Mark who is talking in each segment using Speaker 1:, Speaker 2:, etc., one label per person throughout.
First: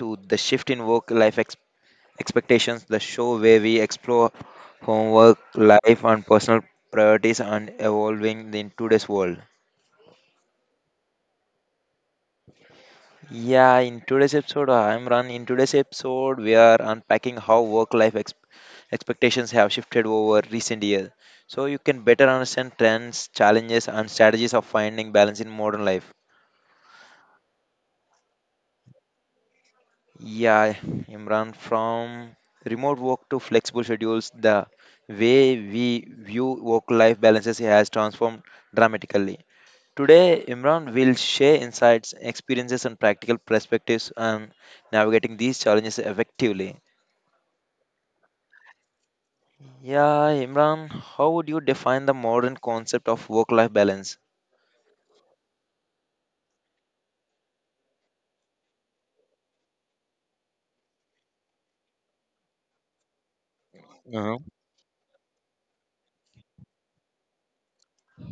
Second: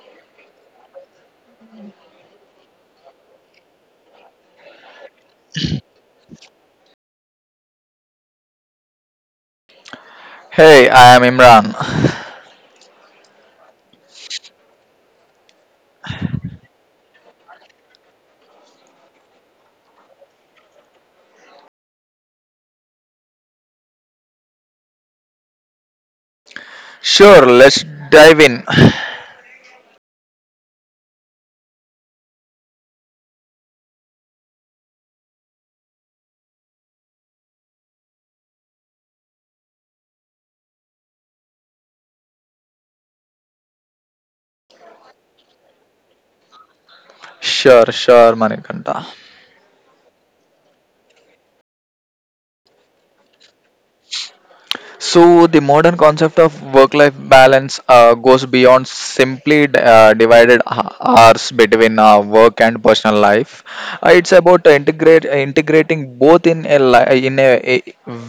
Speaker 1: to The Shift in Work Life Expectations, the show where we explore homework, life, and personal priorities and evolving in today's world.
Speaker 2: Hey, I am Imran.
Speaker 1: Yeah, in today's episode, I'm Ran. In today's episode, we are unpacking how work life expectations have shifted over recent years. So you can better understand trends, challenges, and strategies of finding balance in modern life.
Speaker 2: Sure, let's dive in.
Speaker 1: Yeah, Imran, from remote work to flexible schedules, the way we view work life balances has transformed dramatically. Today, Imran will share insights, experiences, and practical perspectives on navigating these challenges effectively.
Speaker 2: Sure, Manikanta.
Speaker 1: Yeah, Imran, how would you define the modern concept of work life balance?
Speaker 2: So the modern concept of work-life balance goes beyond simply hours between work and personal life. It's
Speaker 1: Uh-huh.
Speaker 2: about integrate integrating both in a li- in a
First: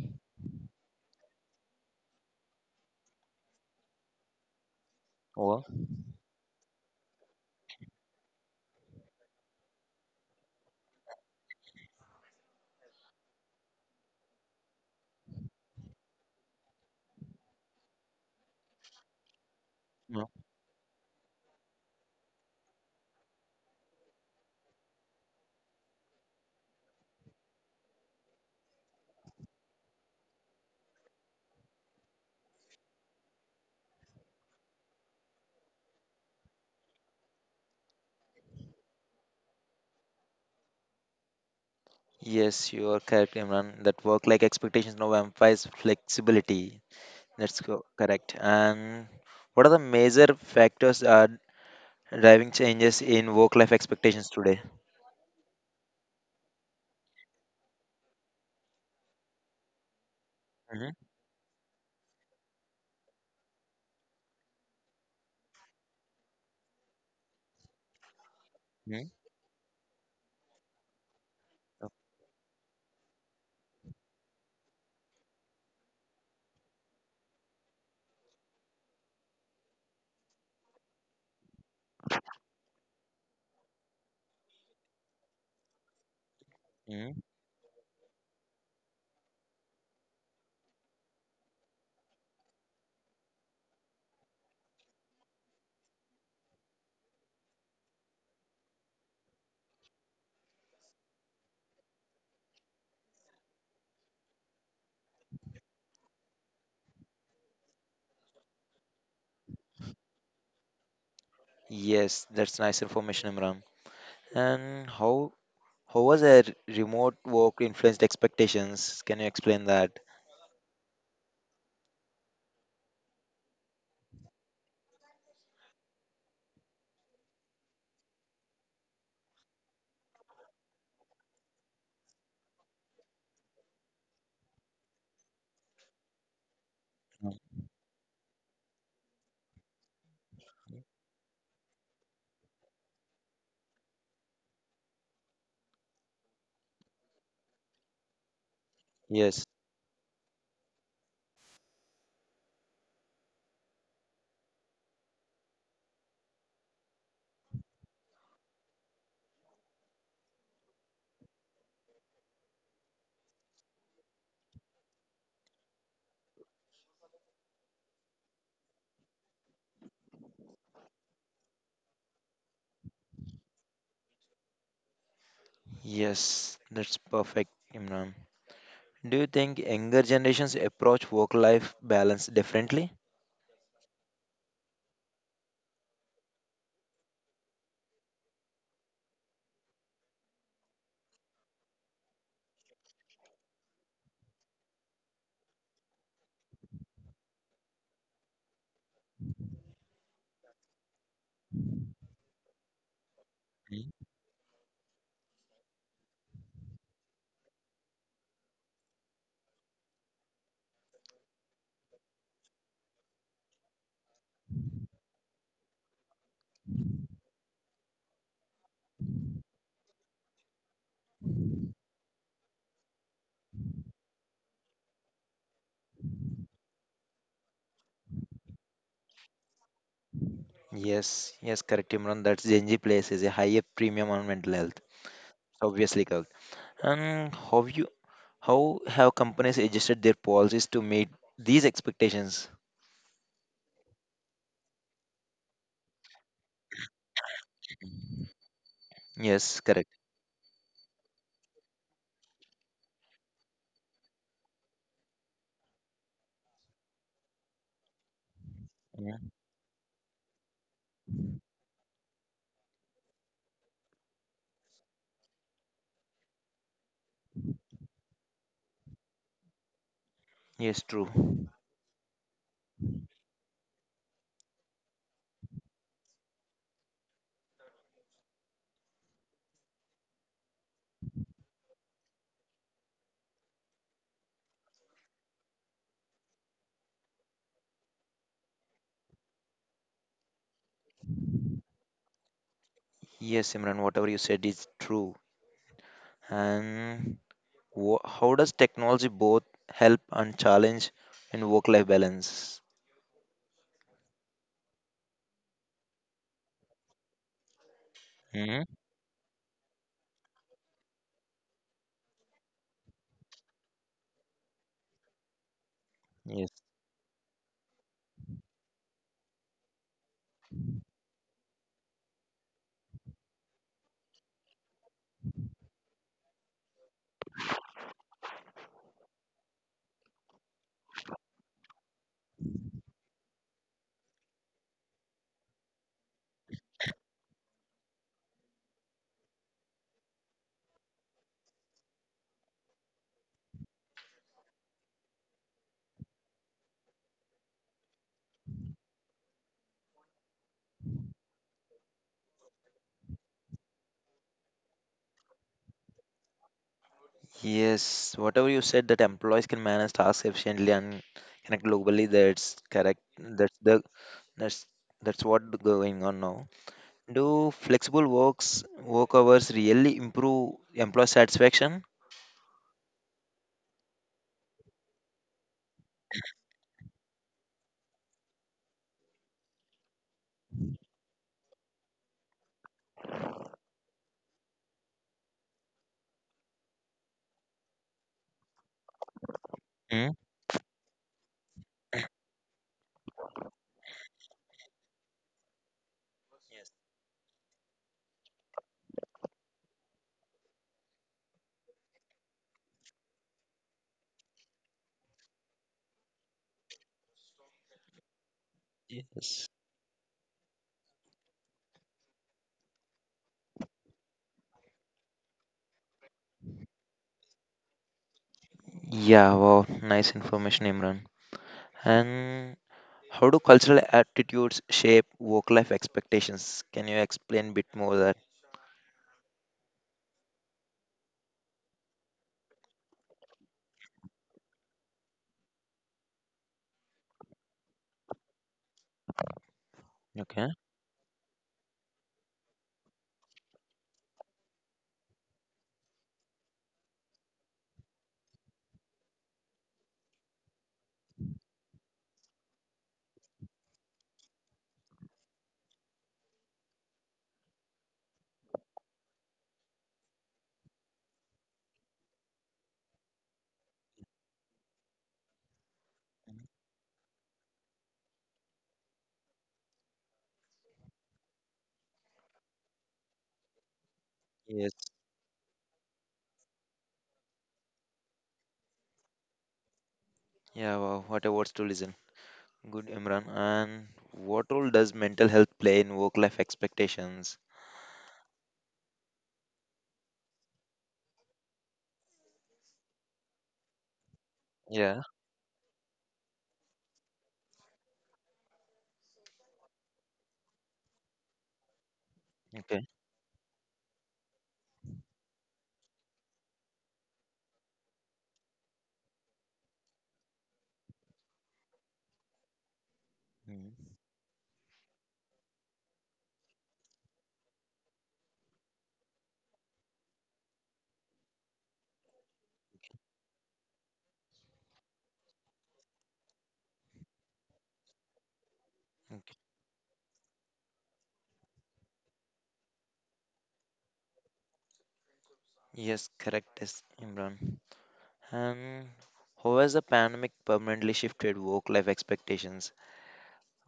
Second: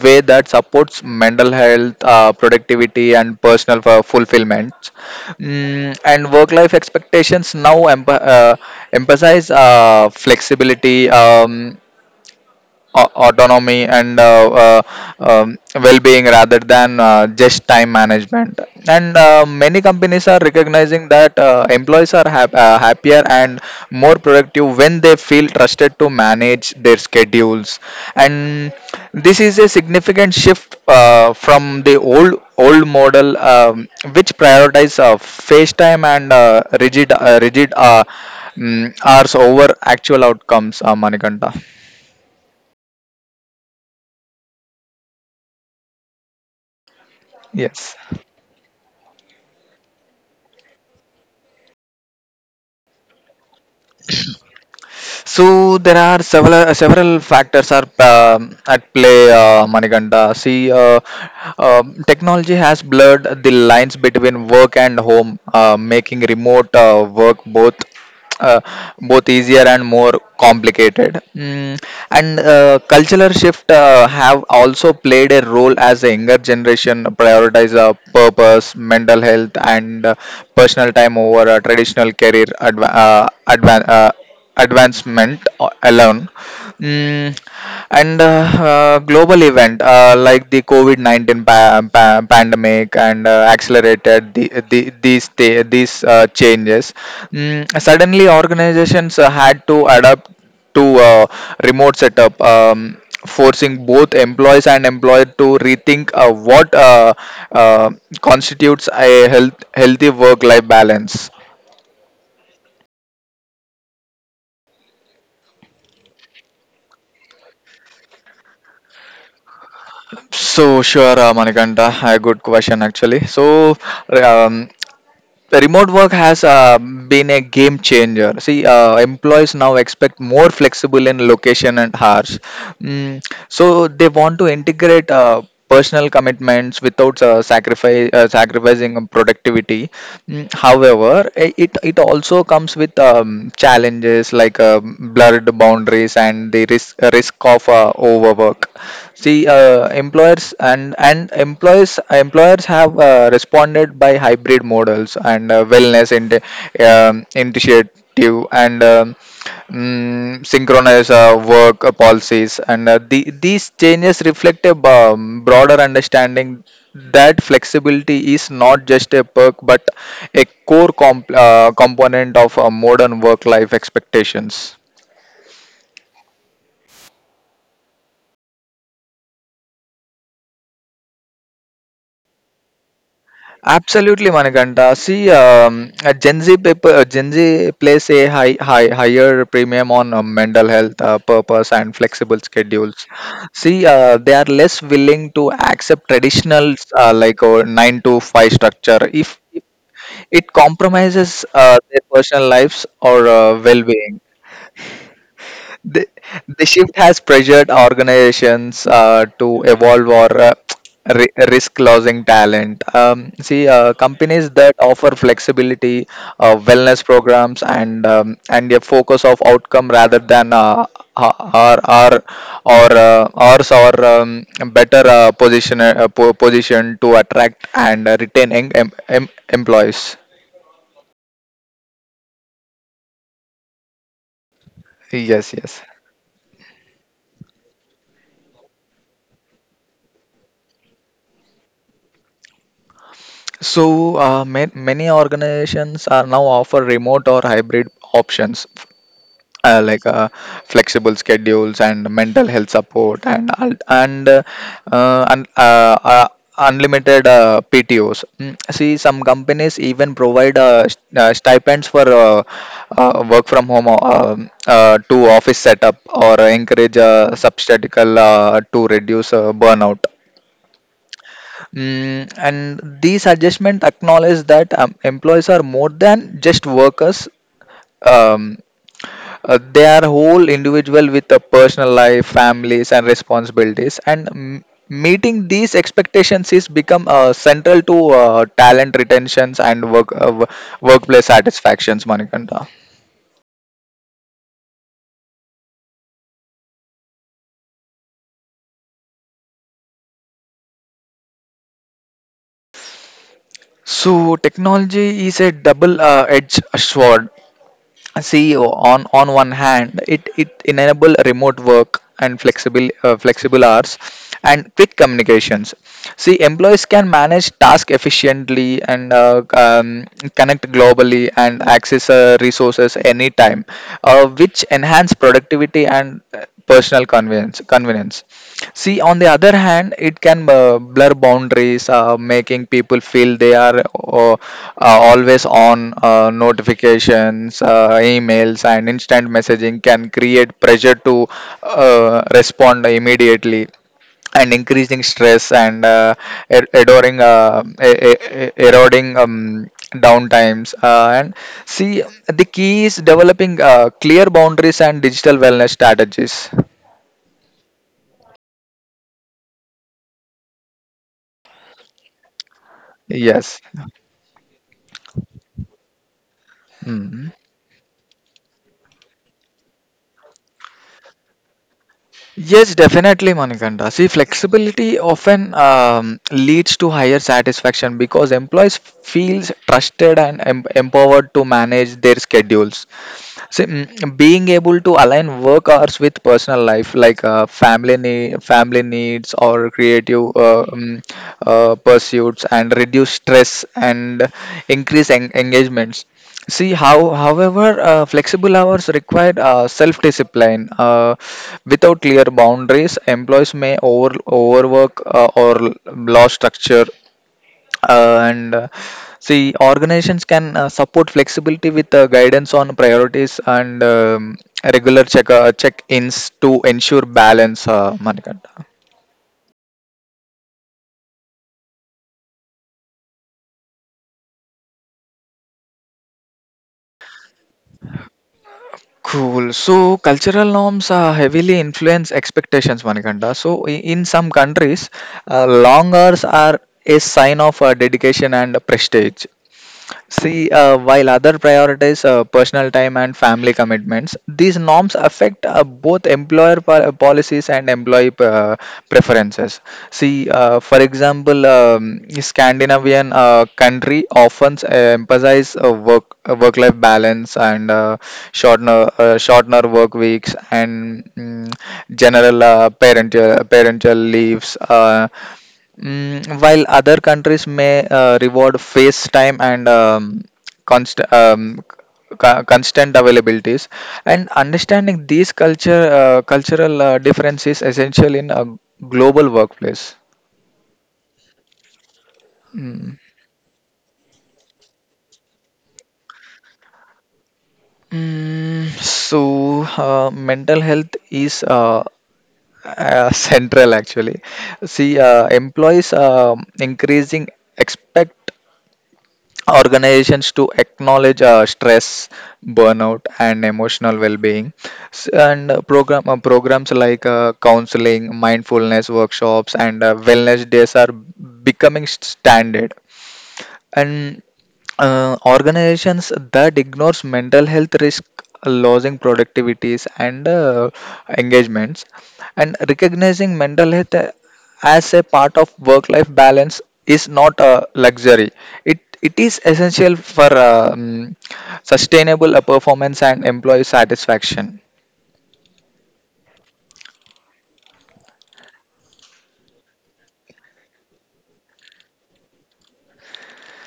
Speaker 2: way that supports mental health, productivity, and fulfillment.
Speaker 1: Well,
Speaker 2: And work-life expectations now emphasize flexibility. Autonomy and well-being rather than just time management, and many
Speaker 1: yeah.
Speaker 2: companies are recognizing that employees are happier and more productive when they feel trusted to manage their schedules, and this is a significant shift from the old model, which prioritizes face time and rigid, hours over actual outcomes, manikanta.
Speaker 1: Yes, you are correct, Imran, that work life expectations now emphasize flexibility. That's co-
Speaker 2: Yes.
Speaker 1: correct. And what are the major factors are driving changes in work-life expectations today?
Speaker 2: So there are several factors are at play, Manikanta. See,
Speaker 1: Hmm.
Speaker 2: technology has blurred the lines between work and home, making remote work both uh,
Speaker 1: Hmm.
Speaker 2: both easier and more complicated. And cultural shift have also played a role as the younger generation prioritize purpose, mental health, and personal time over traditional advancement alone.
Speaker 1: Hmm.
Speaker 2: Mm, and Global event like the COVID-19 pandemic and accelerated these changes. Suddenly, organizations had to adapt to remote setup, forcing both employees and employed to rethink what uh, constitutes a healthy work-life balance.
Speaker 1: Yes, that's nice information, Imran. And how was a remote work influenced expectations? Can you explain that?
Speaker 2: So sure, Manikanta, a good question actually. So um, remote work has been a game changer. See, employees now expect more flexible in location and hours. So they want to integrate personal commitments without
Speaker 1: Mm.
Speaker 2: sacrifice sacrificing productivity. However, it it also comes with challenges like blurred boundaries and the risk of overwork. See,
Speaker 1: Yes,
Speaker 2: employees employers and employees employers have responded by hybrid models and um, initiative, and synchronous work policies, and these changes reflect a broader understanding that flexibility is not just a perk but a component of modern work life expectations.
Speaker 1: yes, that's perfect, Imran. Do you think younger generations approach work-life balance differently?
Speaker 2: Absolutely, Manikanta. See, Gen Z place a higher premium on mental health, purpose and flexible schedules. See, they are less willing to accept traditional, like nine to five structure, if it compromises their personal lives or
Speaker 1: Mm.
Speaker 2: well-being. The, the shift has pressured organizations to evolve or risk losing talent. See, companies that offer flexibility, wellness programs, and a focus of outcome rather than or or or ours are better position to attract and retain employees.
Speaker 1: Yes, yes, correct, Imran. That's Gen Z places a higher premium on mental health.
Speaker 2: Yes, yes.
Speaker 1: Obviously, and how have companies adjusted their policies to meet these expectations?
Speaker 2: So, ma many organizations are now offer remote or hybrid options,
Speaker 1: Yes, correct.
Speaker 2: like flexible schedules and mental health support, and al- and unlimited PTOs. See,
Speaker 1: Yeah.
Speaker 2: some companies even provide stipends for work from home to office setup or encourage substatical to reduce burnout.
Speaker 1: Yes, true.
Speaker 2: And these adjustments acknowledge that employees are more than just workers. Um, they are whole individual with a personal life, families, and responsibilities. And meeting these expectations is become central to talent retentions and workplace satisfactions, Manikanta.
Speaker 1: Yes, Imran, whatever you said is true. And wha how does technology both help and challenge in work-life balance?
Speaker 2: So technology is a double-edged sword. See,
Speaker 1: Hmm.
Speaker 2: on one hand, it enable remote work and flexible flexible hours and quick communications. See,
Speaker 1: Yes.
Speaker 2: employees can manage task efficiently and connect globally and access resources anytime, which enhance productivity and personal convenience. Convenience. See, on the other hand, it can blur boundaries, make making people feel they are uh, always on. Notifications, emails, and instant messaging can create pressure to respond immediately, and increasing stress and eroding e- e- e- eroding downtimes, and see, the key is developing clear boundaries and digital wellness strategies.
Speaker 1: Yes, whatever you said that employees can manage tasks efficiently and connect globally, that's correct. That's
Speaker 2: Yes.
Speaker 1: the that's that's what going on now.
Speaker 2: Mhm.
Speaker 1: Do flexible work hours really improve employee satisfaction?
Speaker 2: Yes, definitely, Manikanda. See, flexibility often leads to higher satisfaction because employees feels trusted and empowered to manage their schedules. See, being able to align work hours with personal life, like family needs or
Speaker 1: Hmm?
Speaker 2: creative pursuits, and reduce stress and increase engagements. However, flexible hours require self-discipline. Without clear boundaries, employees may overwork or lost structure, and
Speaker 1: Yes.
Speaker 2: see, organizations can support flexibility with guidance on priorities and regular check-ins to ensure balance, Manikanta.
Speaker 1: Yeah, wow, nice information, Imran. And how do cultural attitudes shape work-life expectations? Can you explain a bit more that?
Speaker 2: Cool. So cultural norms heavily influence expectations, Manikanda. So in some countries, long hours are a sign of dedication and prestige.
Speaker 1: Okay.
Speaker 2: See, while other prioritize personal time and family commitments, these norms affect both employer policies and employee preferences. See, for example, Scandinavian country often emphasize work-life balance and shortener work weeks and general parental leaves. While other countries may reward face time and const- um, constant availabilities, and
Speaker 1: Yes.
Speaker 2: understanding these culture cultural differences is essential in a global workplace.
Speaker 1: Yeah, wow, what a words to listen. Good,
Speaker 2: Mm.
Speaker 1: Imran. And what role does mental health play in work-life expectations?
Speaker 2: Mental health is central actually. See,
Speaker 1: Yeah.
Speaker 2: employees increasing expect organizations to acknowledge stress,
Speaker 1: Okay.
Speaker 2: burnout, and emotional well-being. S- and program Programs like counseling, mindfulness workshops, and wellness days are becoming standard,
Speaker 1: Mm,
Speaker 2: and organizations that ignores mental health risk losing productivities and engagements, and recognizing mental health as a part of work life balance is not a luxury, it
Speaker 1: okay.
Speaker 2: is essential for sustainable performance and employee satisfaction.
Speaker 1: Yes, correct, yes, Imran. And how has the pandemic permanently shifted work life expectations?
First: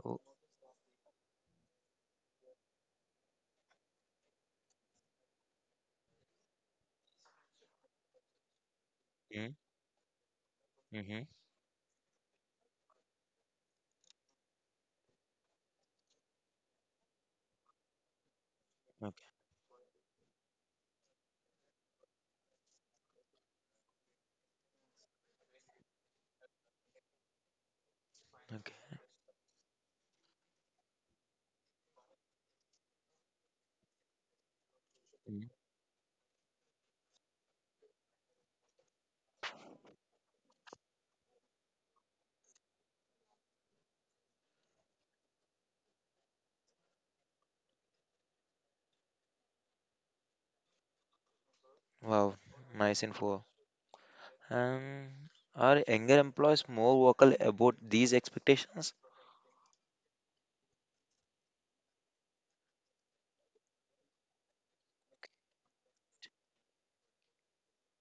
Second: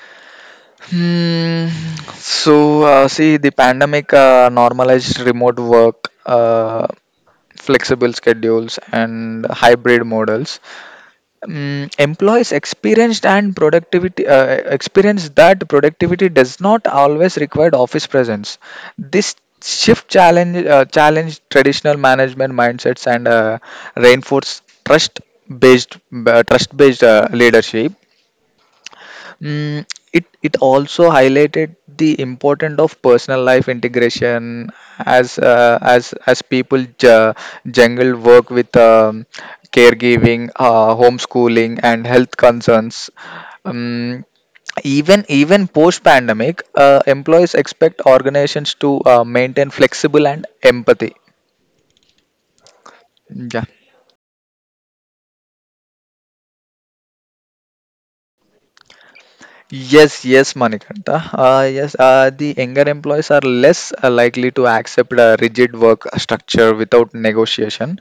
Speaker 1: Oh,
Speaker 2: Hmm. So, see, the pandemic normalized remote work, flexible schedules, and
Speaker 1: mm,
Speaker 2: hybrid models.
Speaker 1: hmm, mm-hmm.
Speaker 2: Mm, employees experienced and productivity Experience that productivity does not always require office presence.
Speaker 1: Okay,
Speaker 2: This shift challenge challenge traditional management mindsets and reinforce trust based trust based leadership.
Speaker 1: okay.
Speaker 2: Mm, it also highlighted the importance of personal life integration as
Speaker 1: Mm.
Speaker 2: as people jungle work with caregiving, homeschooling, and health concerns. Um, even post pandemic, employees expect organizations to maintain flexible and empathy.
Speaker 1: Wow, nice info.
Speaker 2: Yeah.
Speaker 1: And are younger employees more vocal about these expectations?
Speaker 2: Yes, yes, Manikanta. Yes, the younger employees are less likely to accept a rigid work structure without negotiation.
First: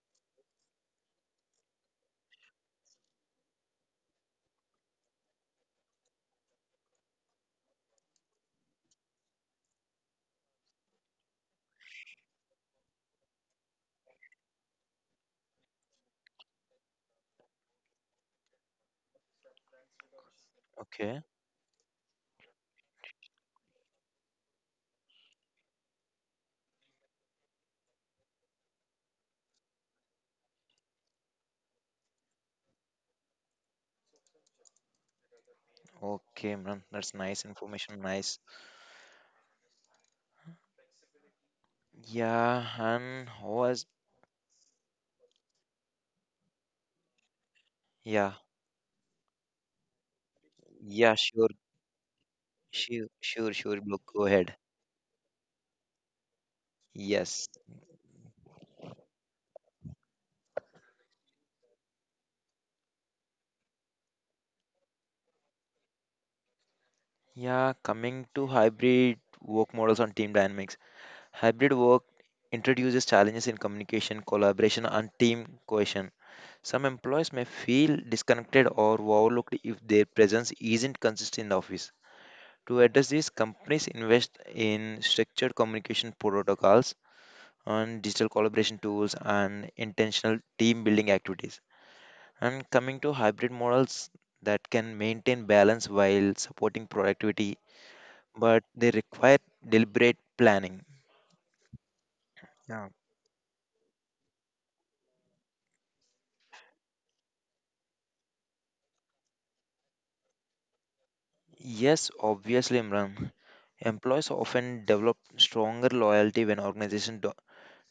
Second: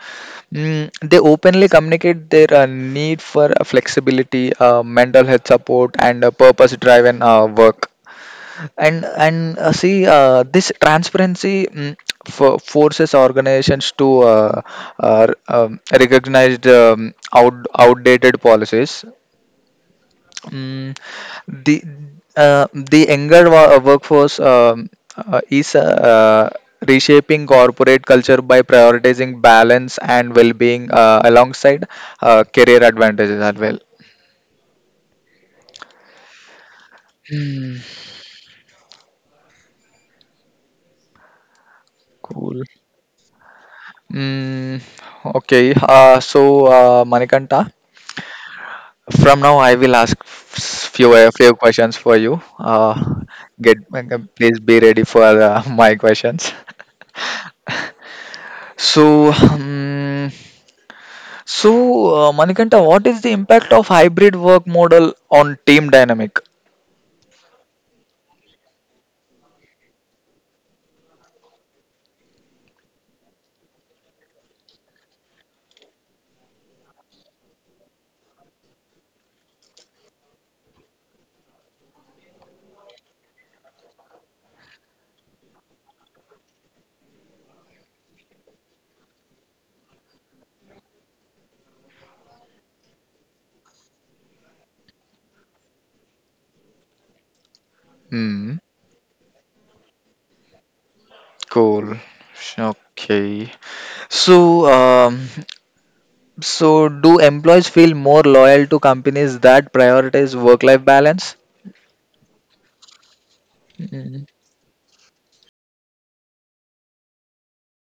Speaker 2: They openly communicate their need for flexibility, mental health support, and purpose-driven work. And See, this transparency forces organizations to recognize the outdated policies. Mm,
Speaker 1: Okay,
Speaker 2: the the younger workforce is reshaping corporate culture by prioritizing balance and well-being alongside career advantages as well.
Speaker 1: okay, man. That's nice
Speaker 2: Hmm,
Speaker 1: information. Nice.
Speaker 2: cool.
Speaker 1: Yeah, and how has
Speaker 2: Mm, okay, so, Manikanta,
Speaker 1: yeah,
Speaker 2: from now I will ask
Speaker 1: yeah, sure,
Speaker 2: few questions for you.
Speaker 1: sure, sure,
Speaker 2: Get
Speaker 1: sure. Bro, go ahead.
Speaker 2: Please be ready for my questions.
Speaker 1: Yes.
Speaker 2: So. hmm, So, Manikanta, what is the impact of hybrid work model on team dynamic?
Speaker 1: Yeah, coming to hybrid work models on team dynamics. Hybrid work introduces challenges in communication, collaboration, and team cohesion. Some employees may feel disconnected or overlooked if their presence isn't consistent in the office. To address this, companies invest in structured communication protocols and digital collaboration tools and intentional team building activities. And coming to hybrid models that can maintain balance while supporting productivity,
Speaker 2: Hmm.
Speaker 1: but they require deliberate planning.
Speaker 2: Cool.
Speaker 1: Yeah.
Speaker 2: Okay. So, so do employees feel more loyal to companies that prioritize work-life balance?
Speaker 1: Yes, obviously, Imran.
Speaker 2: Mm.
Speaker 1: Employees often develop stronger loyalty when organizations do-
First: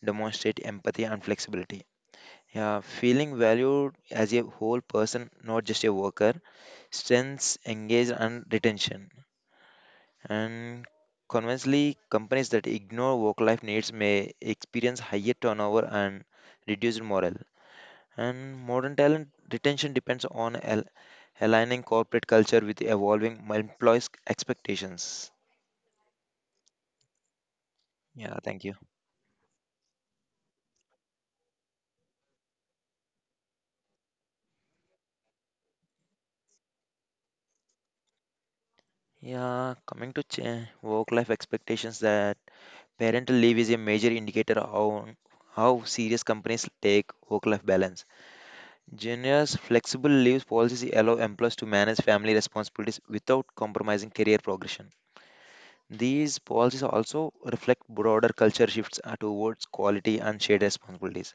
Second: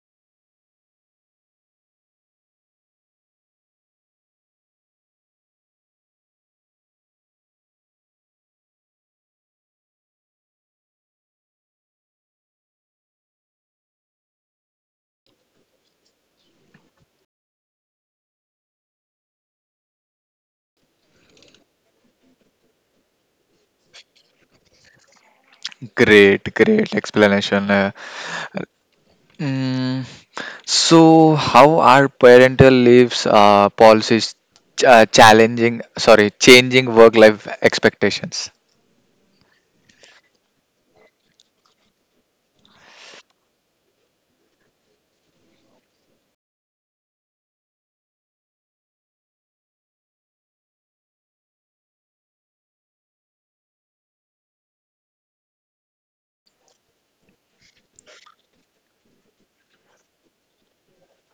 Speaker 1: demonstrate empathy and flexibility. Yeah, feeling valued as a whole person, not just a worker, strengths, engage, and retention. And conversely, companies that ignore work-life needs may experience higher turnover and reduced morale. And modern talent retention depends on aligning corporate culture with evolving employees' expectations.
Speaker 2: Great explanation.
Speaker 1: Yeah, thank you.
Speaker 2: Mm. So, how are parental leaves policies changing work-life expectations?
Speaker 1: Yeah, coming to work-life expectations, that parental leave is a major indicator of how serious companies take work-life balance. Junior's flexible leave policies allow employees to manage family responsibilities without compromising career progression. These policies also reflect broader culture shifts towards quality and shared responsibilities.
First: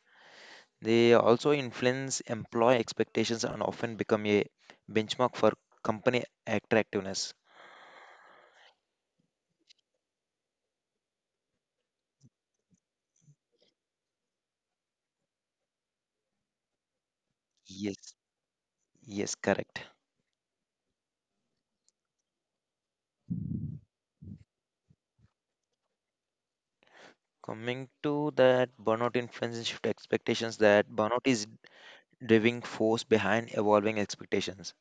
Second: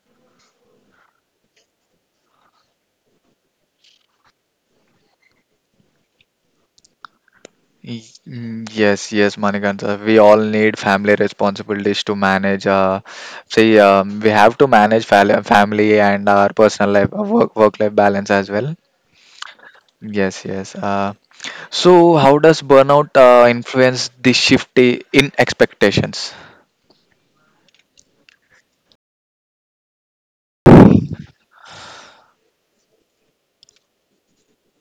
Speaker 1: They also influence employee expectations and often become a benchmark for company attractiveness.
Speaker 2: Yes, yes, Manikantha. We all need family responsibilities to manage. See, we have to manage family and our personal life, work life
Speaker 1: Yes,
Speaker 2: balance as well.
Speaker 1: yes, correct.
Speaker 2: Yes, yes. So, how does burnout influence the shift in expectations?
Speaker 1: Coming to that burnout influence and shift expectations, that burnout is driving force behind evolving expectations.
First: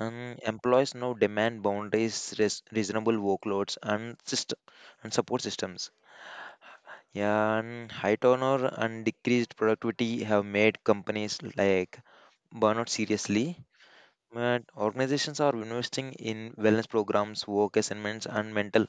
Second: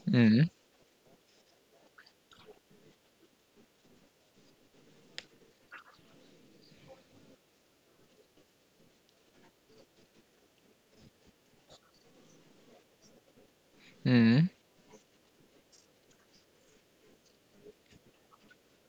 Speaker 2: Mm,
Speaker 1: Employees now demand boundaries, reasonable workloads, and system and support systems. Yeah, and high turnover and decreased productivity have made companies like burnout seriously.
Speaker 2: mm.
Speaker 1: But organizations are investing in wellness programs, work assignments, and mental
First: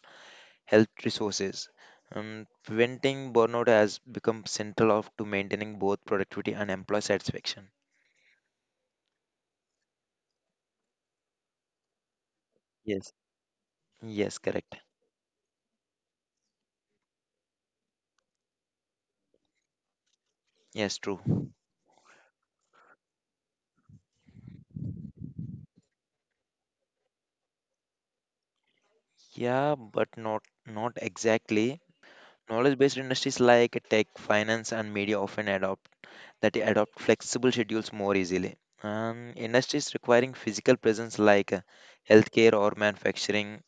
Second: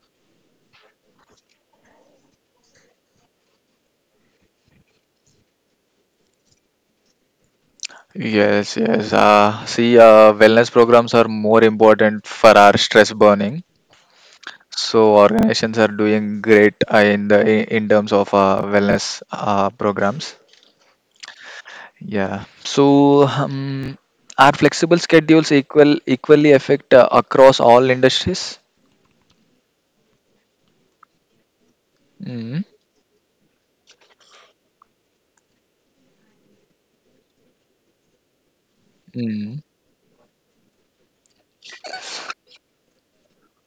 Speaker 1: health resources. Preventing burnout has become central of, to maintaining both productivity and employee satisfaction.
Speaker 2: Yes, yes. See, wellness programs are more important for our stress
Speaker 1: Yes,
Speaker 2: burning.
Speaker 1: yes, correct.
Speaker 2: So organizations are doing great in the in terms of wellness programs.
Speaker 1: Yes, true.
Speaker 2: Yeah. So, are flexible schedules equally affect across all industries?
Speaker 1: Yeah, but not exactly.
Speaker 2: Mm,
Speaker 1: Knowledge-based industries like tech, finance, and media often adopt flexible schedules more easily.
Speaker 2: mm,
Speaker 1: Industries requiring physical presence like healthcare or manufacturing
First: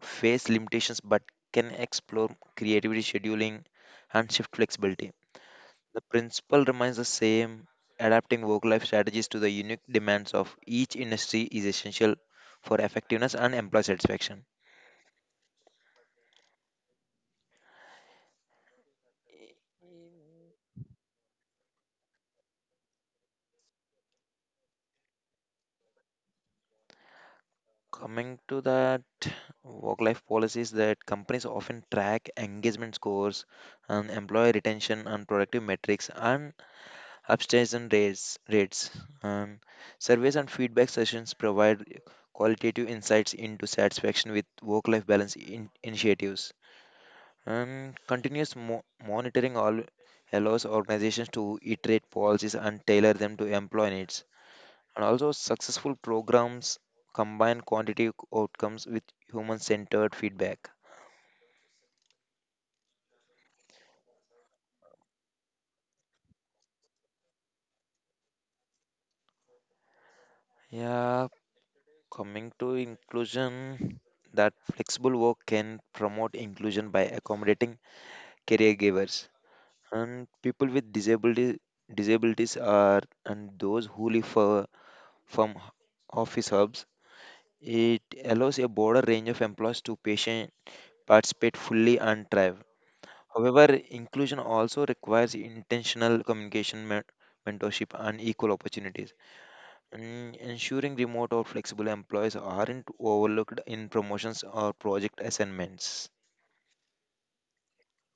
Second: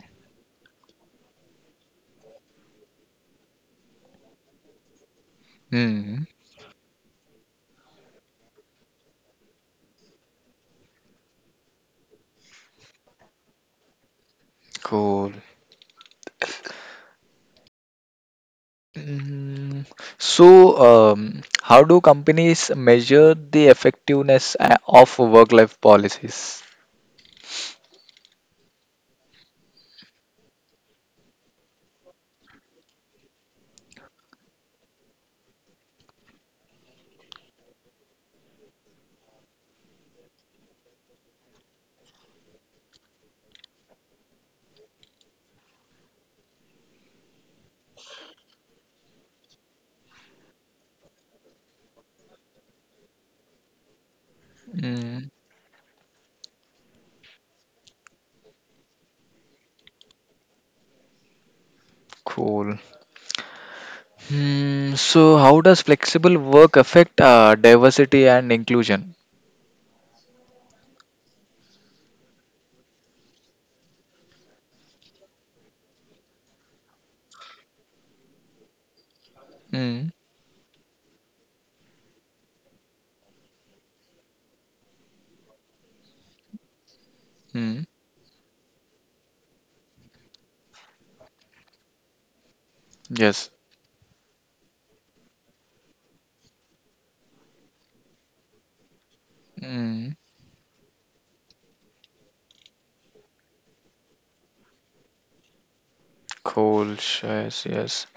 Speaker 1: face limitations but can explore creativity, scheduling, and shift flexibility. The
Speaker 2: mm.
Speaker 1: principle remains the same. Adapting work life strategies to the unique demands of each industry is essential for effectiveness and employee satisfaction.
Speaker 2: Cool. Mm. So how do companies measure the effectiveness of work-life policies?
Speaker 1: Coming to that, work life policies that companies often track engagement scores and employee retention and productive metrics and abstention rates. And surveys and feedback sessions provide qualitative insights into satisfaction with work life balance initiatives. And continuous monitoring all allows organizations to iterate policies and tailor them to employee needs. And
Speaker 2: Mm,
Speaker 1: also, successful programs combine quantitative outcomes with human centered feedback.
Speaker 2: cool. Hmm. So, how does flexible work affect diversity and inclusion?
Speaker 1: Yeah, coming to inclusion, that flexible work can promote inclusion by accommodating caregivers
Speaker 2: Hmm.
Speaker 1: and people with disability disabilities are and those who live far from office hubs.
Speaker 2: Hmm.
Speaker 1: It allows a broader range of employees to patient participate fully and thrive.
Speaker 2: Yes.
Speaker 1: However, inclusion also requires intentional communication, mentorship, and equal opportunities.
Speaker 2: Hmm.
Speaker 1: Mm, ensuring remote or flexible employees aren't overlooked in promotions or project assignments.
Speaker 2: Cool. Yes. Yes.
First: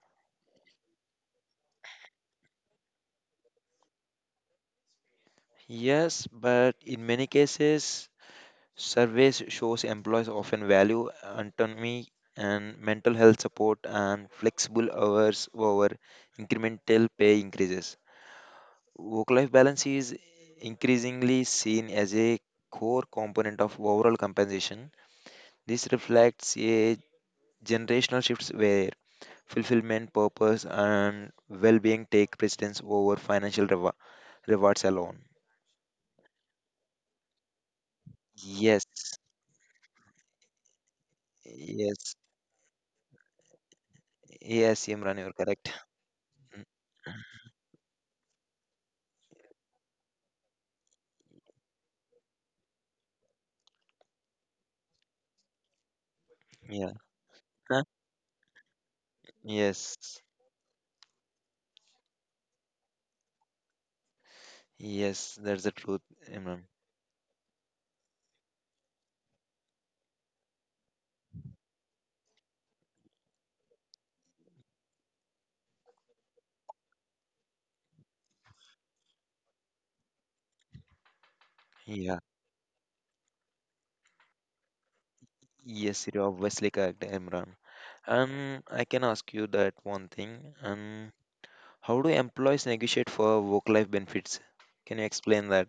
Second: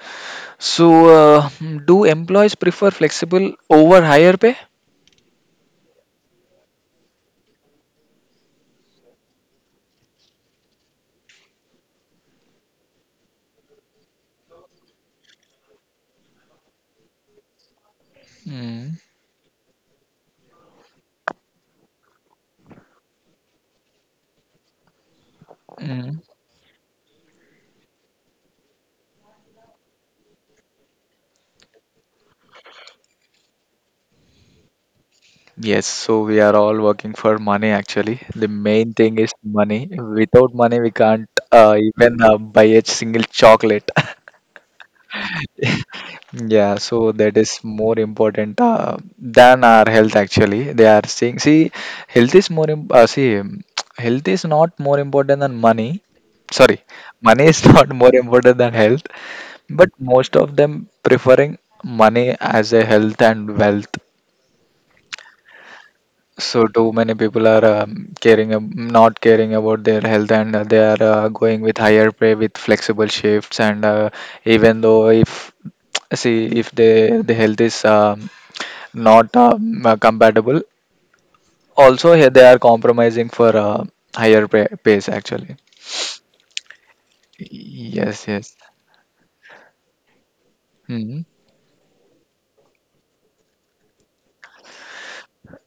Speaker 2: So, do employees prefer flexible over higher pay?
Speaker 1: Yes, but in many cases, surveys shows employees often value autonomy and mental health support and flexible hours over incremental pay increases.
Speaker 2: Hmm.
Speaker 1: Work life balance is increasingly seen as a core component of overall compensation. This
Speaker 2: Hmm.
Speaker 1: reflects a generational shift where fulfillment, purpose, and well being take precedence over financial rewards alone.
Speaker 2: Yes. So we are all working for money. Actually, the main thing
Speaker 1: Yes,
Speaker 2: is money. Without money, we can't
Speaker 1: yes,
Speaker 2: even buy a single chocolate.
Speaker 1: yes, Imran, you're correct. Mm.
Speaker 2: Yeah, so that is more important than our health actually. They are saying, see, health is more, im- see, health is not more important than money. Sorry,
Speaker 1: Yeah.
Speaker 2: money is
Speaker 1: Huh?
Speaker 2: not more important than health, but
Speaker 1: Yes,
Speaker 2: most of them preferring money as a health and wealth.
Speaker 1: yes, that's the truth, Imran.
Speaker 2: So too many people are caring not caring about their health and they are going with higher pay with flexible shifts and even though if see if the health is not compatible. Also
Speaker 1: Yeah,
Speaker 2: here they are compromising for higher pays actually.
Speaker 1: yes, you're obviously correct, Imran.
Speaker 2: Yes, yes.
Speaker 1: I can ask you that one thing.
Speaker 2: Hmm.
Speaker 1: How do employees negotiate for work-life benefits? Can you explain that?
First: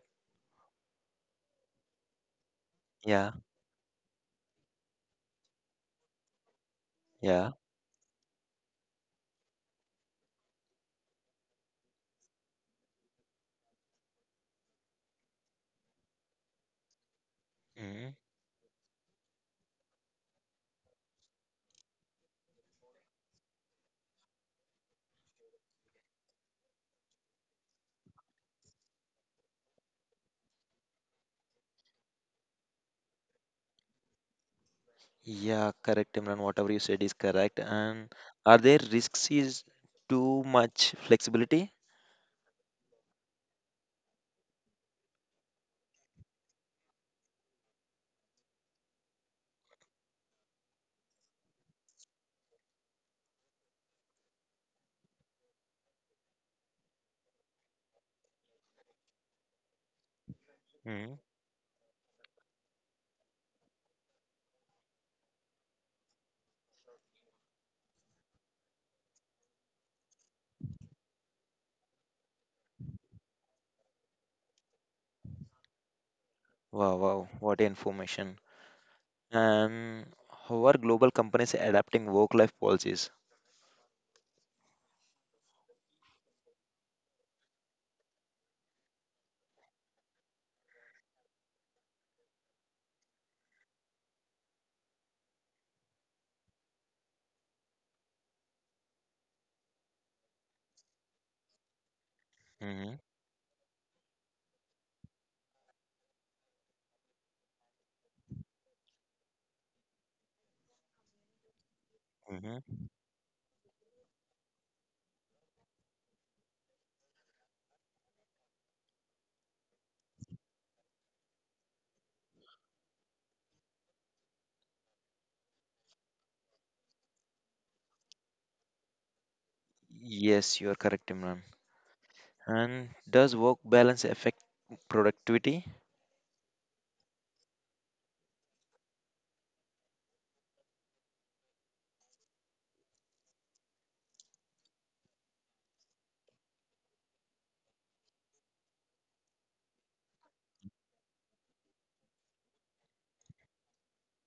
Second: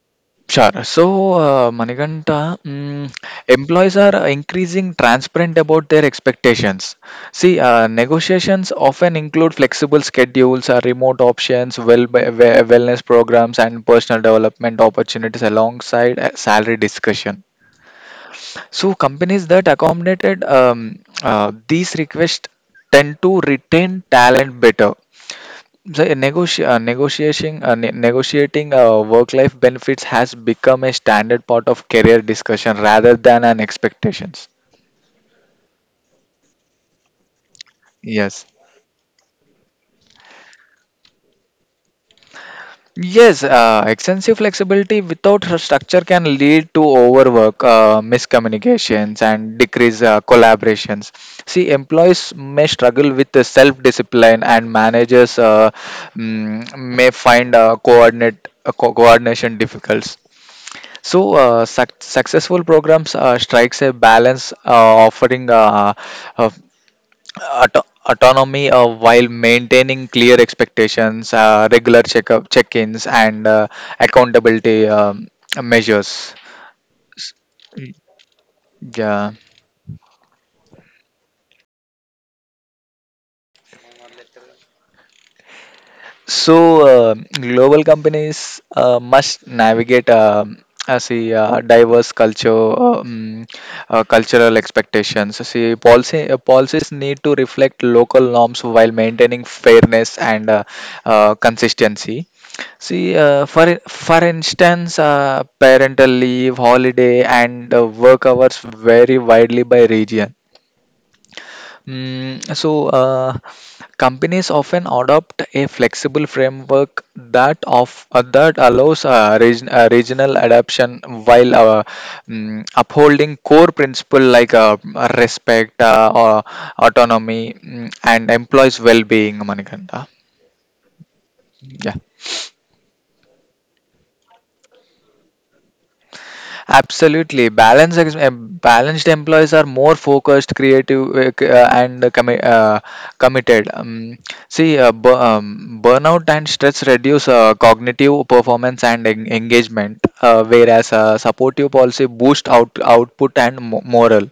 Speaker 2: Sure. So, Manikanta,
Speaker 1: Yeah,
Speaker 2: employees are increasing transparent about their expectations.
Speaker 1: yeah.
Speaker 2: See, negotiations often include flexible schedules, remote options, wellness programs, and personal development opportunities alongside salary discussion.
Speaker 1: Hmm.
Speaker 2: So, companies that accommodated these requests tend to retain talent better. So, negotiating work-life benefits has become a standard part of career discussion rather than an expectations.
Speaker 1: Yeah, correct, Imran. Whatever you said is correct. And
Speaker 2: Yes.
Speaker 1: are there risks is too much flexibility?
Speaker 2: Yes, extensive flexibility without her structure can lead to overwork, miscommunications, and decrease collaborations. See, employees may struggle with the self-discipline, and managers may find coordination difficult.
Speaker 1: Hmm.
Speaker 2: So, successful programs strikes a balance offering uh, autonomy while maintaining clear expectations, regular checkup check-ins, and accountability measures.
Speaker 1: Wow, wow, what information.
Speaker 2: Yeah.
Speaker 1: And how are global companies adapting work-life policies?
Speaker 2: So, global companies must navigate see diverse cultural expectations. See, policy policies need to reflect local norms while maintaining fairness and consistency.
Speaker 1: Hmm.
Speaker 2: See, for instance, parental leave, holiday, and work hours vary widely by region. So,
Speaker 1: Hmm.
Speaker 2: companies often adopt a flexible framework that allows regional adaptation while upholding core principle like respect, autonomy, and employees' well-being. Manikanta,
Speaker 1: Yes, you are correct, Imran.
Speaker 2: yeah.
Speaker 1: And does work balance affect productivity?
Speaker 2: Absolutely, balanced employees are more focused, creative, and committed. See, burnout and stress reduce cognitive performance and engagement, whereas supportive policy boost output and morale.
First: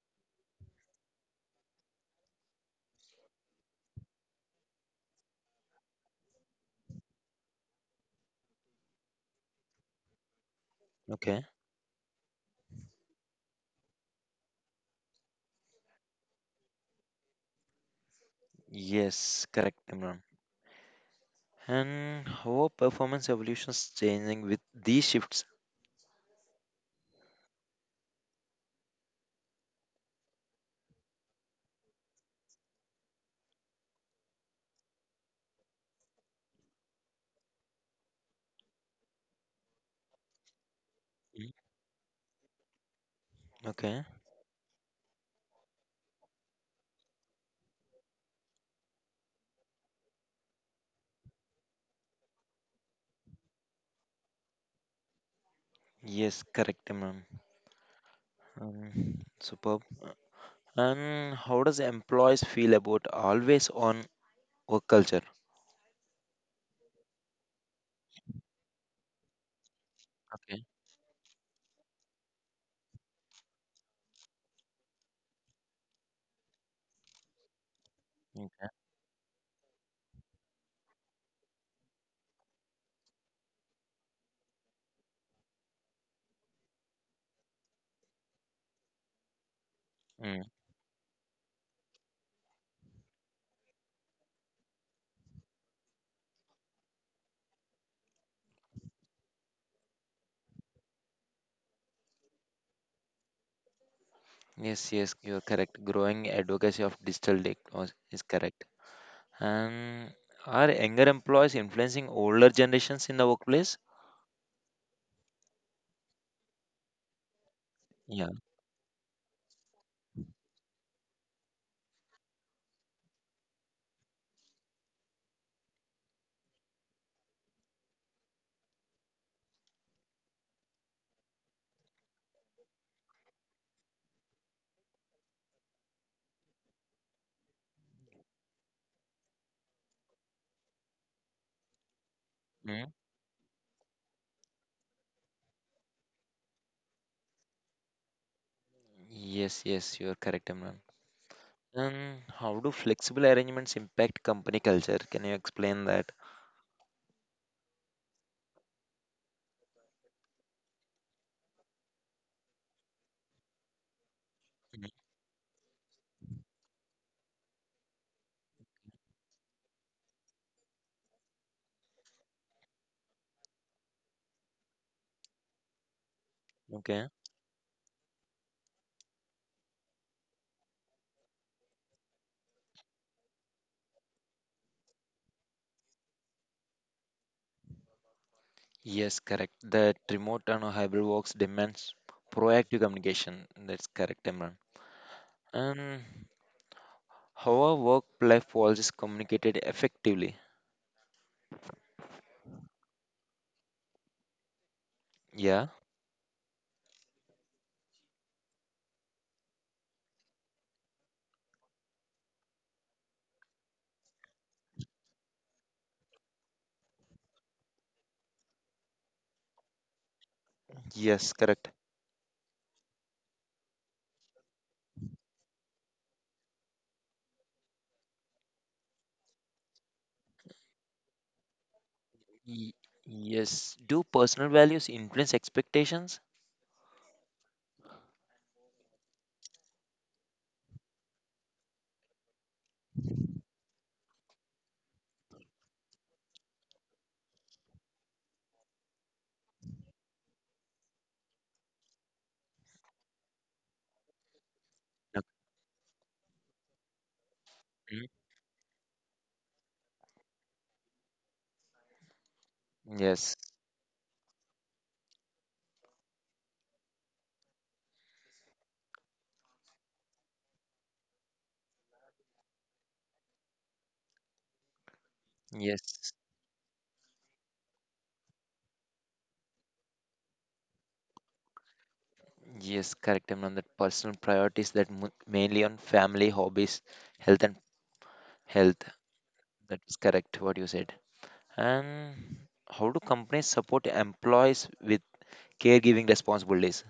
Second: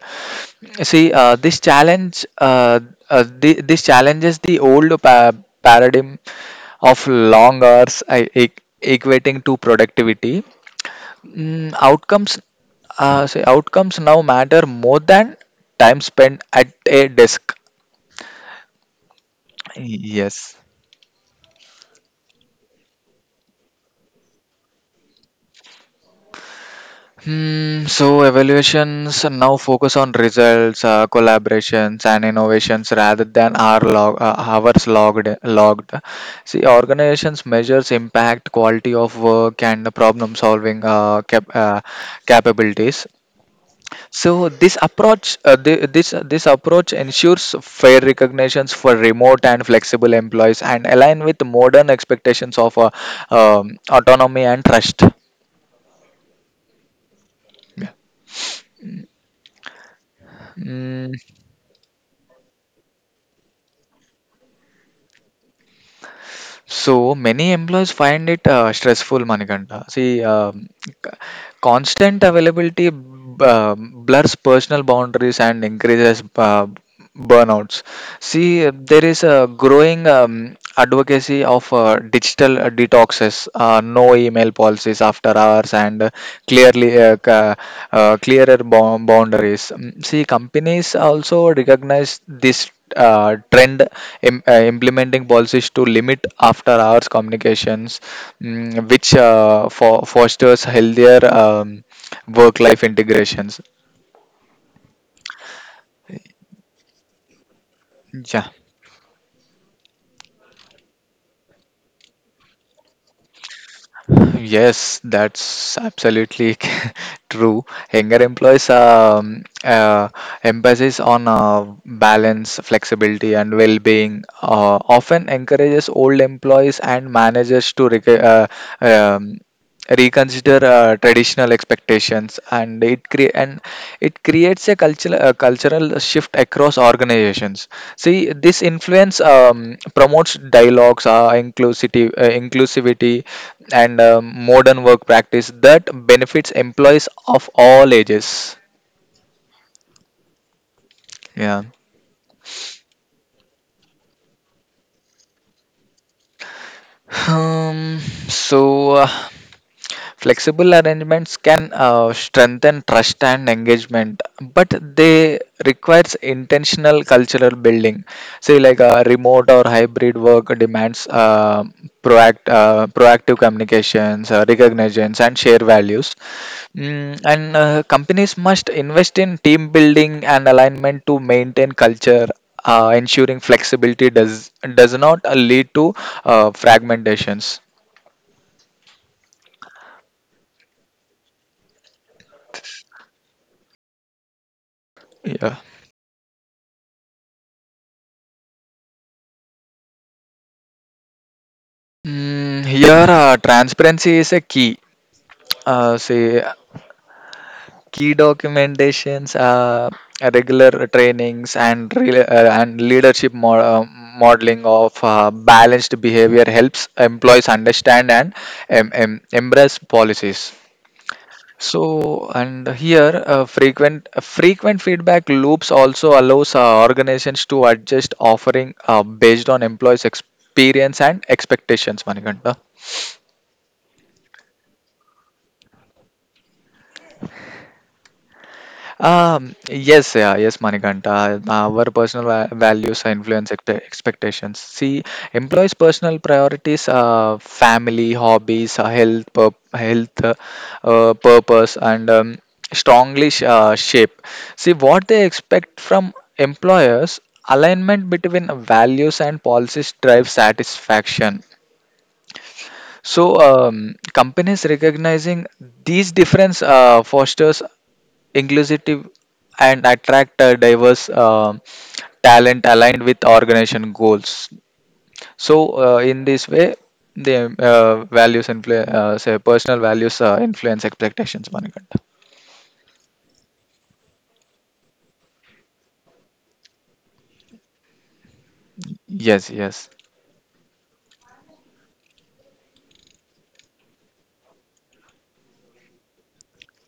Speaker 2: See, this challenges the old paradigm of long hours, equating to productivity.
Speaker 1: Okay.
Speaker 2: Mm, outcomes, say outcomes now matter more than time spent at a desk.
Speaker 1: Yes, correct, Imran.
Speaker 2: Yes.
Speaker 1: And how performance evolution is changing with these shifts?
Speaker 2: Hmm, so evaluations now focus on results, collaborations, and innovations rather than hours logged. Logged. See, organizations measures impact, quality of work, and problem solving
Speaker 1: Mm.
Speaker 2: capabilities.
Speaker 1: Okay.
Speaker 2: So this approach ensures fair recognitions for remote and flexible employees and align with modern expectations of autonomy and trust.
Speaker 1: Yes, correct, ma'am. Superb.
Speaker 2: Mm.
Speaker 1: And how does employees feel about always on work culture?
Speaker 2: So many employees find it stressful, Manikanta. See,
Speaker 1: Okay.
Speaker 2: constant availability blurs personal boundaries and increases burnouts.
Speaker 1: Mm.
Speaker 2: See, there is a growing advocacy of digital detoxes, no email policies after hours, and clearly uh, ca- clearer boundaries. Mm. See,
Speaker 1: Mm.
Speaker 2: companies also recognize this trend, implementing policies to limit after hours communications, which for fosters healthier work life integrations.
Speaker 1: Yes, yes, you're correct. Growing advocacy of digital technology is
Speaker 2: Yeah.
Speaker 1: correct. And are younger employees influencing older generations in the workplace?
Speaker 2: Yes, that's absolutely true. Younger
Speaker 1: Yeah.
Speaker 2: employees emphasis on balance flexibility and well-being often encourages old employees and managers to um, reconsider traditional expectations, and it creates a cultural shift across organizations. See, this influence promotes dialogues,
Speaker 1: Mm.
Speaker 2: inclusivity and modern work practice that benefits employees of all ages.
Speaker 1: Yes, yes, you're correct, ma'am.
Speaker 2: Yeah.
Speaker 1: And how do flexible arrangements impact company culture? Can you explain that?
Speaker 2: Um, so, uh, flexible arrangements can strengthen trust and engagement, but
Speaker 1: Mhm.
Speaker 2: they requires intentional cultural building. Say, like remote or hybrid work demands proactive communications, recognitions, and share values.
Speaker 1: Okay.
Speaker 2: Mm, and companies must invest in team building and alignment to maintain culture, ensuring flexibility does not lead to fragmentations.
Speaker 1: Yes, correct. That remote and hybrid works demands proactive communication. That's correct, Imran.
Speaker 2: Yeah.
Speaker 1: And how are work-life policies communicated effectively?
Speaker 2: Mm, here, transparency is a key.
Speaker 1: Yeah.
Speaker 2: Say Key documentations, regular trainings, and leadership modeling of balanced behavior helps employees understand and embrace policies.
Speaker 1: Yes, correct.
Speaker 2: So, and here, frequent feedback loops also allows organizations to adjust offering based on employees' experience and expectations, Manikanta.
Speaker 1: Y- yes. Do personal values influence expectations?
Speaker 2: Yes, yeah, yes, Manikanta. Our personal values influence expectations. See, employees' personal priorities, family, hobbies, health, purpose, and strongly shape. See, what
Speaker 1: No.
Speaker 2: they expect from employers,
Speaker 1: Mm.
Speaker 2: alignment between values and policies drive satisfaction.
Speaker 1: Yes.
Speaker 2: So companies recognizing these difference fosters inclusive and attract diverse talent aligned with organization goals. So
Speaker 1: Yes.
Speaker 2: in this way, the values and say personal values influence expectations. Manikanta.
Speaker 1: Yes, correct, Imran. That personal priorities that mainly on family, hobbies, health and health.
Speaker 2: Yes,
Speaker 1: That
Speaker 2: yes.
Speaker 1: is correct what you said. And how do companies support employees with caregiving responsibilities?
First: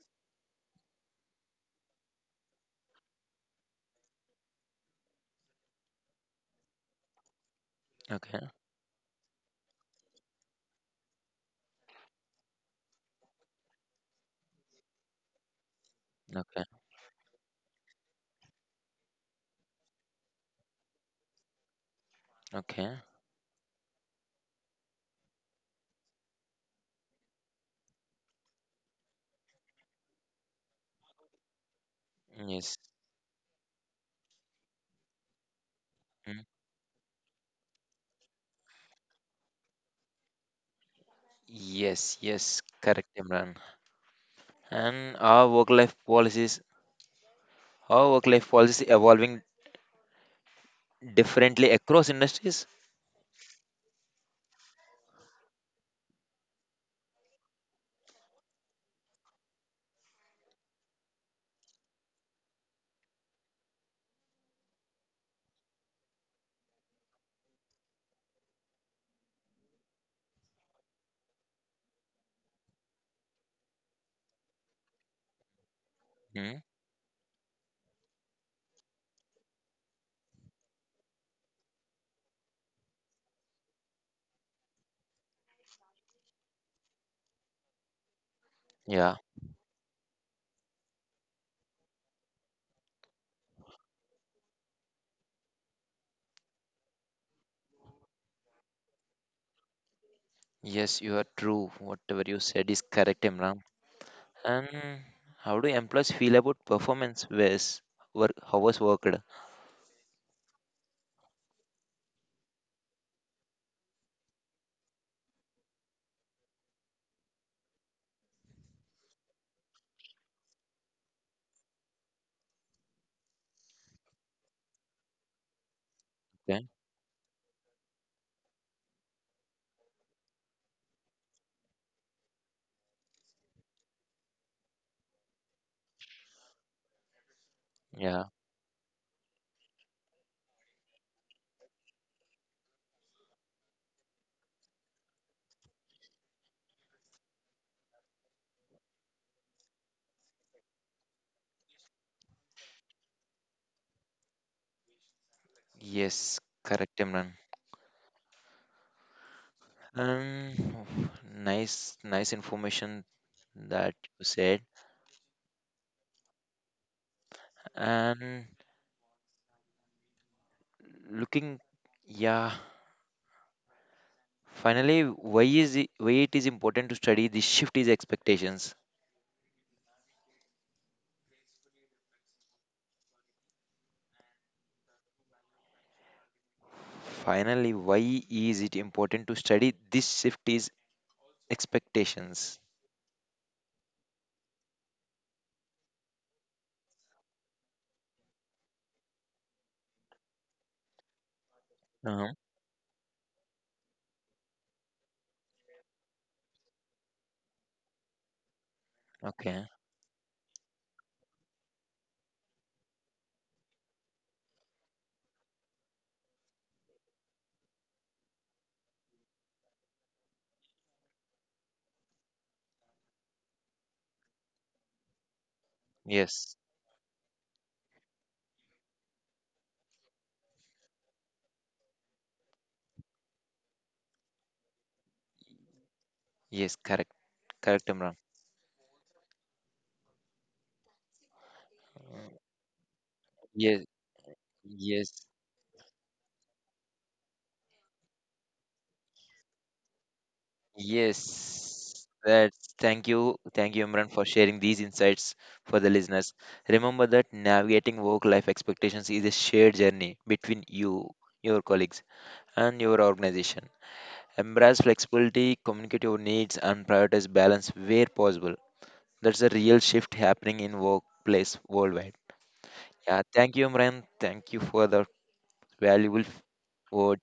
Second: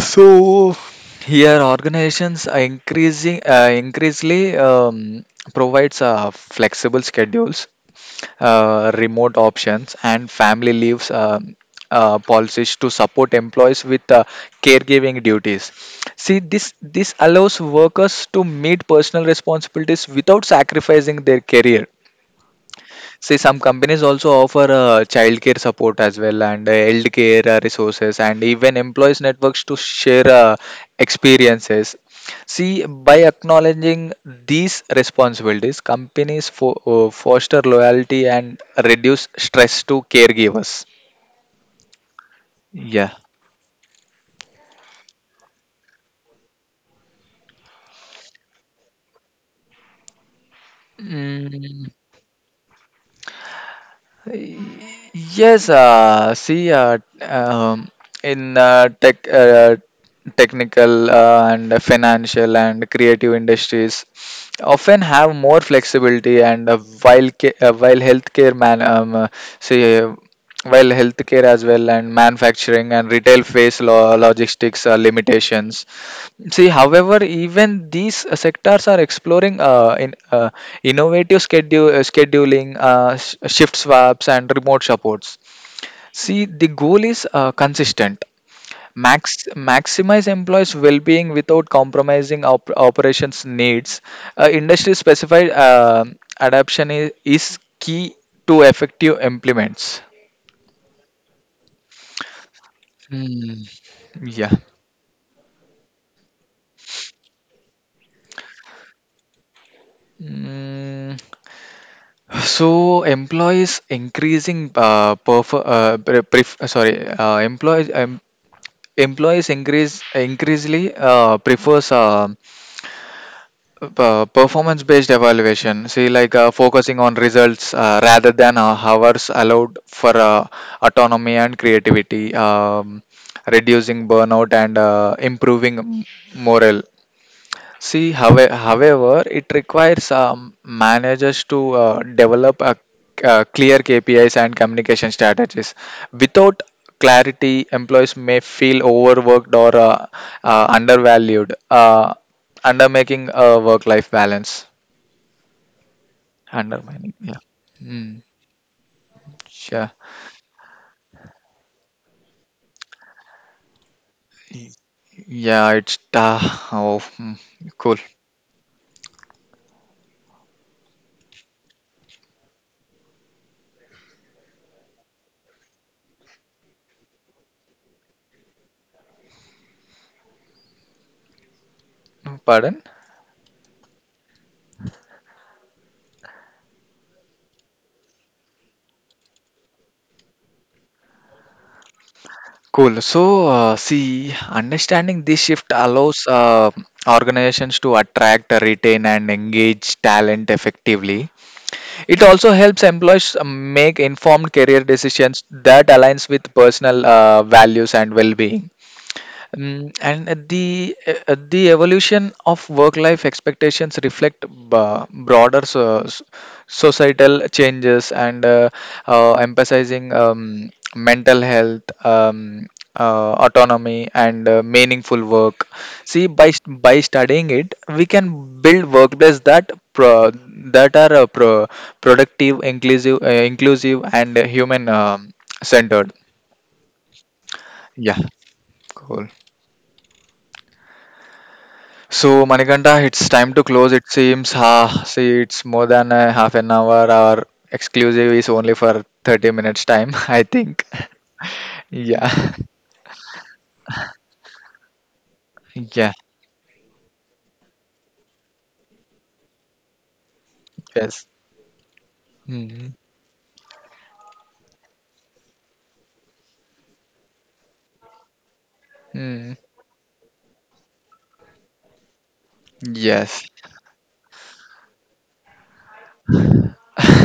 Speaker 2: So here organizations are increasingly provides flexible schedules,
Speaker 1: Okay,
Speaker 2: remote options, and family leaves policies to support employees with caregiving duties. See,
Speaker 1: okay,
Speaker 2: this allows workers to meet personal responsibilities without sacrificing their career.
Speaker 1: okay.
Speaker 2: See, some companies also offer childcare support as well and health care resources and even employees networks to share experiences.
Speaker 1: Yes.
Speaker 2: See, by acknowledging these responsibilities,
Speaker 1: Mm.
Speaker 2: companies foster loyalty and reduce stress to caregivers.
Speaker 1: Yes, yes, correct,
Speaker 2: Yeah.
Speaker 1: Imran. And our work life policies evolving differently
Speaker 2: Mm.
Speaker 1: across industries?
Speaker 2: Yes, see, in tech, technical and financial and creative industries, often have more flexibility and while say healthcare as well, and manufacturing and retail face logistics limitations.
Speaker 1: Hmm.
Speaker 2: See, however, even these sectors are exploring in innovative schedule scheduling, shift swaps, and remote supports. See, the goal is consistent.
Speaker 1: Yeah.
Speaker 2: Maximize employees' well-being without compromising operations needs. Industry-specified adaptation is key to effective implements.
Speaker 1: Yes, you are true. Whatever you said is correct, Imran.
Speaker 2: Mm, yeah.
Speaker 1: And how do employees feel about performance based work hours worked?
Speaker 2: Mm, so employees increasing perf- pre- pref- sorry employees employees increase increasingly prefers performance based evaluation. See, like
Speaker 1: Okay.
Speaker 2: focusing on results rather than hours allowed for autonomy and creativity, reducing burnout and improving morale. See,
Speaker 1: Yeah.
Speaker 2: however, it requires managers to develop clear KPIs and communication strategies. Without clarity, employees may feel overworked or undervalued, undermaking a work-life balance.
Speaker 1: Yes, correct,
Speaker 2: Undermining, yeah.
Speaker 1: Imran.
Speaker 2: Mm, sure.
Speaker 1: Um, Nice, nice information that you said.
Speaker 2: Y- Yeah, it's oh, mm, cool.
Speaker 1: And looking, yeah, finally, why it is important to study this shift is expectations.
Speaker 2: Pardon?
Speaker 1: Finally, why is it important to study this shift is expectations?
Speaker 2: Cool. So, see, understanding this shift allows organizations to attract, retain, and engage talent effectively. It
Speaker 1: Uh-huh.
Speaker 2: also helps employees make informed career decisions that aligns with personal values and well-being.
Speaker 1: Okay.
Speaker 2: Mm, and at the evolution of work life expectations reflect broader societal changes and emphasizing mental health, autonomy and meaningful work. See,
Speaker 1: Yes.
Speaker 2: by studying it we can build workplaces that are productive, inclusive, and human, centered.
Speaker 1: Yes. Correct. Correct,
Speaker 2: Yeah.
Speaker 1: Imran.
Speaker 2: Cool. So, Manikanta, it's time to
Speaker 1: Yes.
Speaker 2: close. It seems, ha,
Speaker 1: Yes.
Speaker 2: see, it's more than a half an hour. Our exclusive is only for 30 minutes time, I think.
Speaker 1: Yes,
Speaker 2: Yeah,
Speaker 1: that's thank you, Imran, for sharing these insights for the
Speaker 2: yeah.
Speaker 1: listeners. Remember that navigating work-life expectations is a shared journey between you,
Speaker 2: Yes.
Speaker 1: your colleagues, and
Speaker 2: Hmm.
Speaker 1: your organization. Embrace flexibility, communicate your needs, and prioritize balance where possible. That's a
Speaker 2: Mm.
Speaker 1: real shift happening in workplace worldwide. Yeah,
Speaker 2: Yes.
Speaker 1: thank you, Imran. Thank you for the valuable words.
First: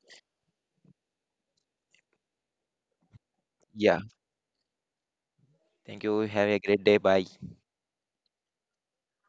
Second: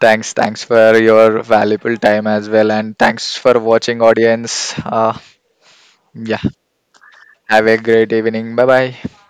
Speaker 2: Thanks, thanks for your valuable time as well, and thanks for
Speaker 1: Yeah,
Speaker 2: watching, audience.
Speaker 1: thank you.
Speaker 2: Yeah,
Speaker 1: Have a great day. Bye.
Speaker 2: have a great evening. Bye bye.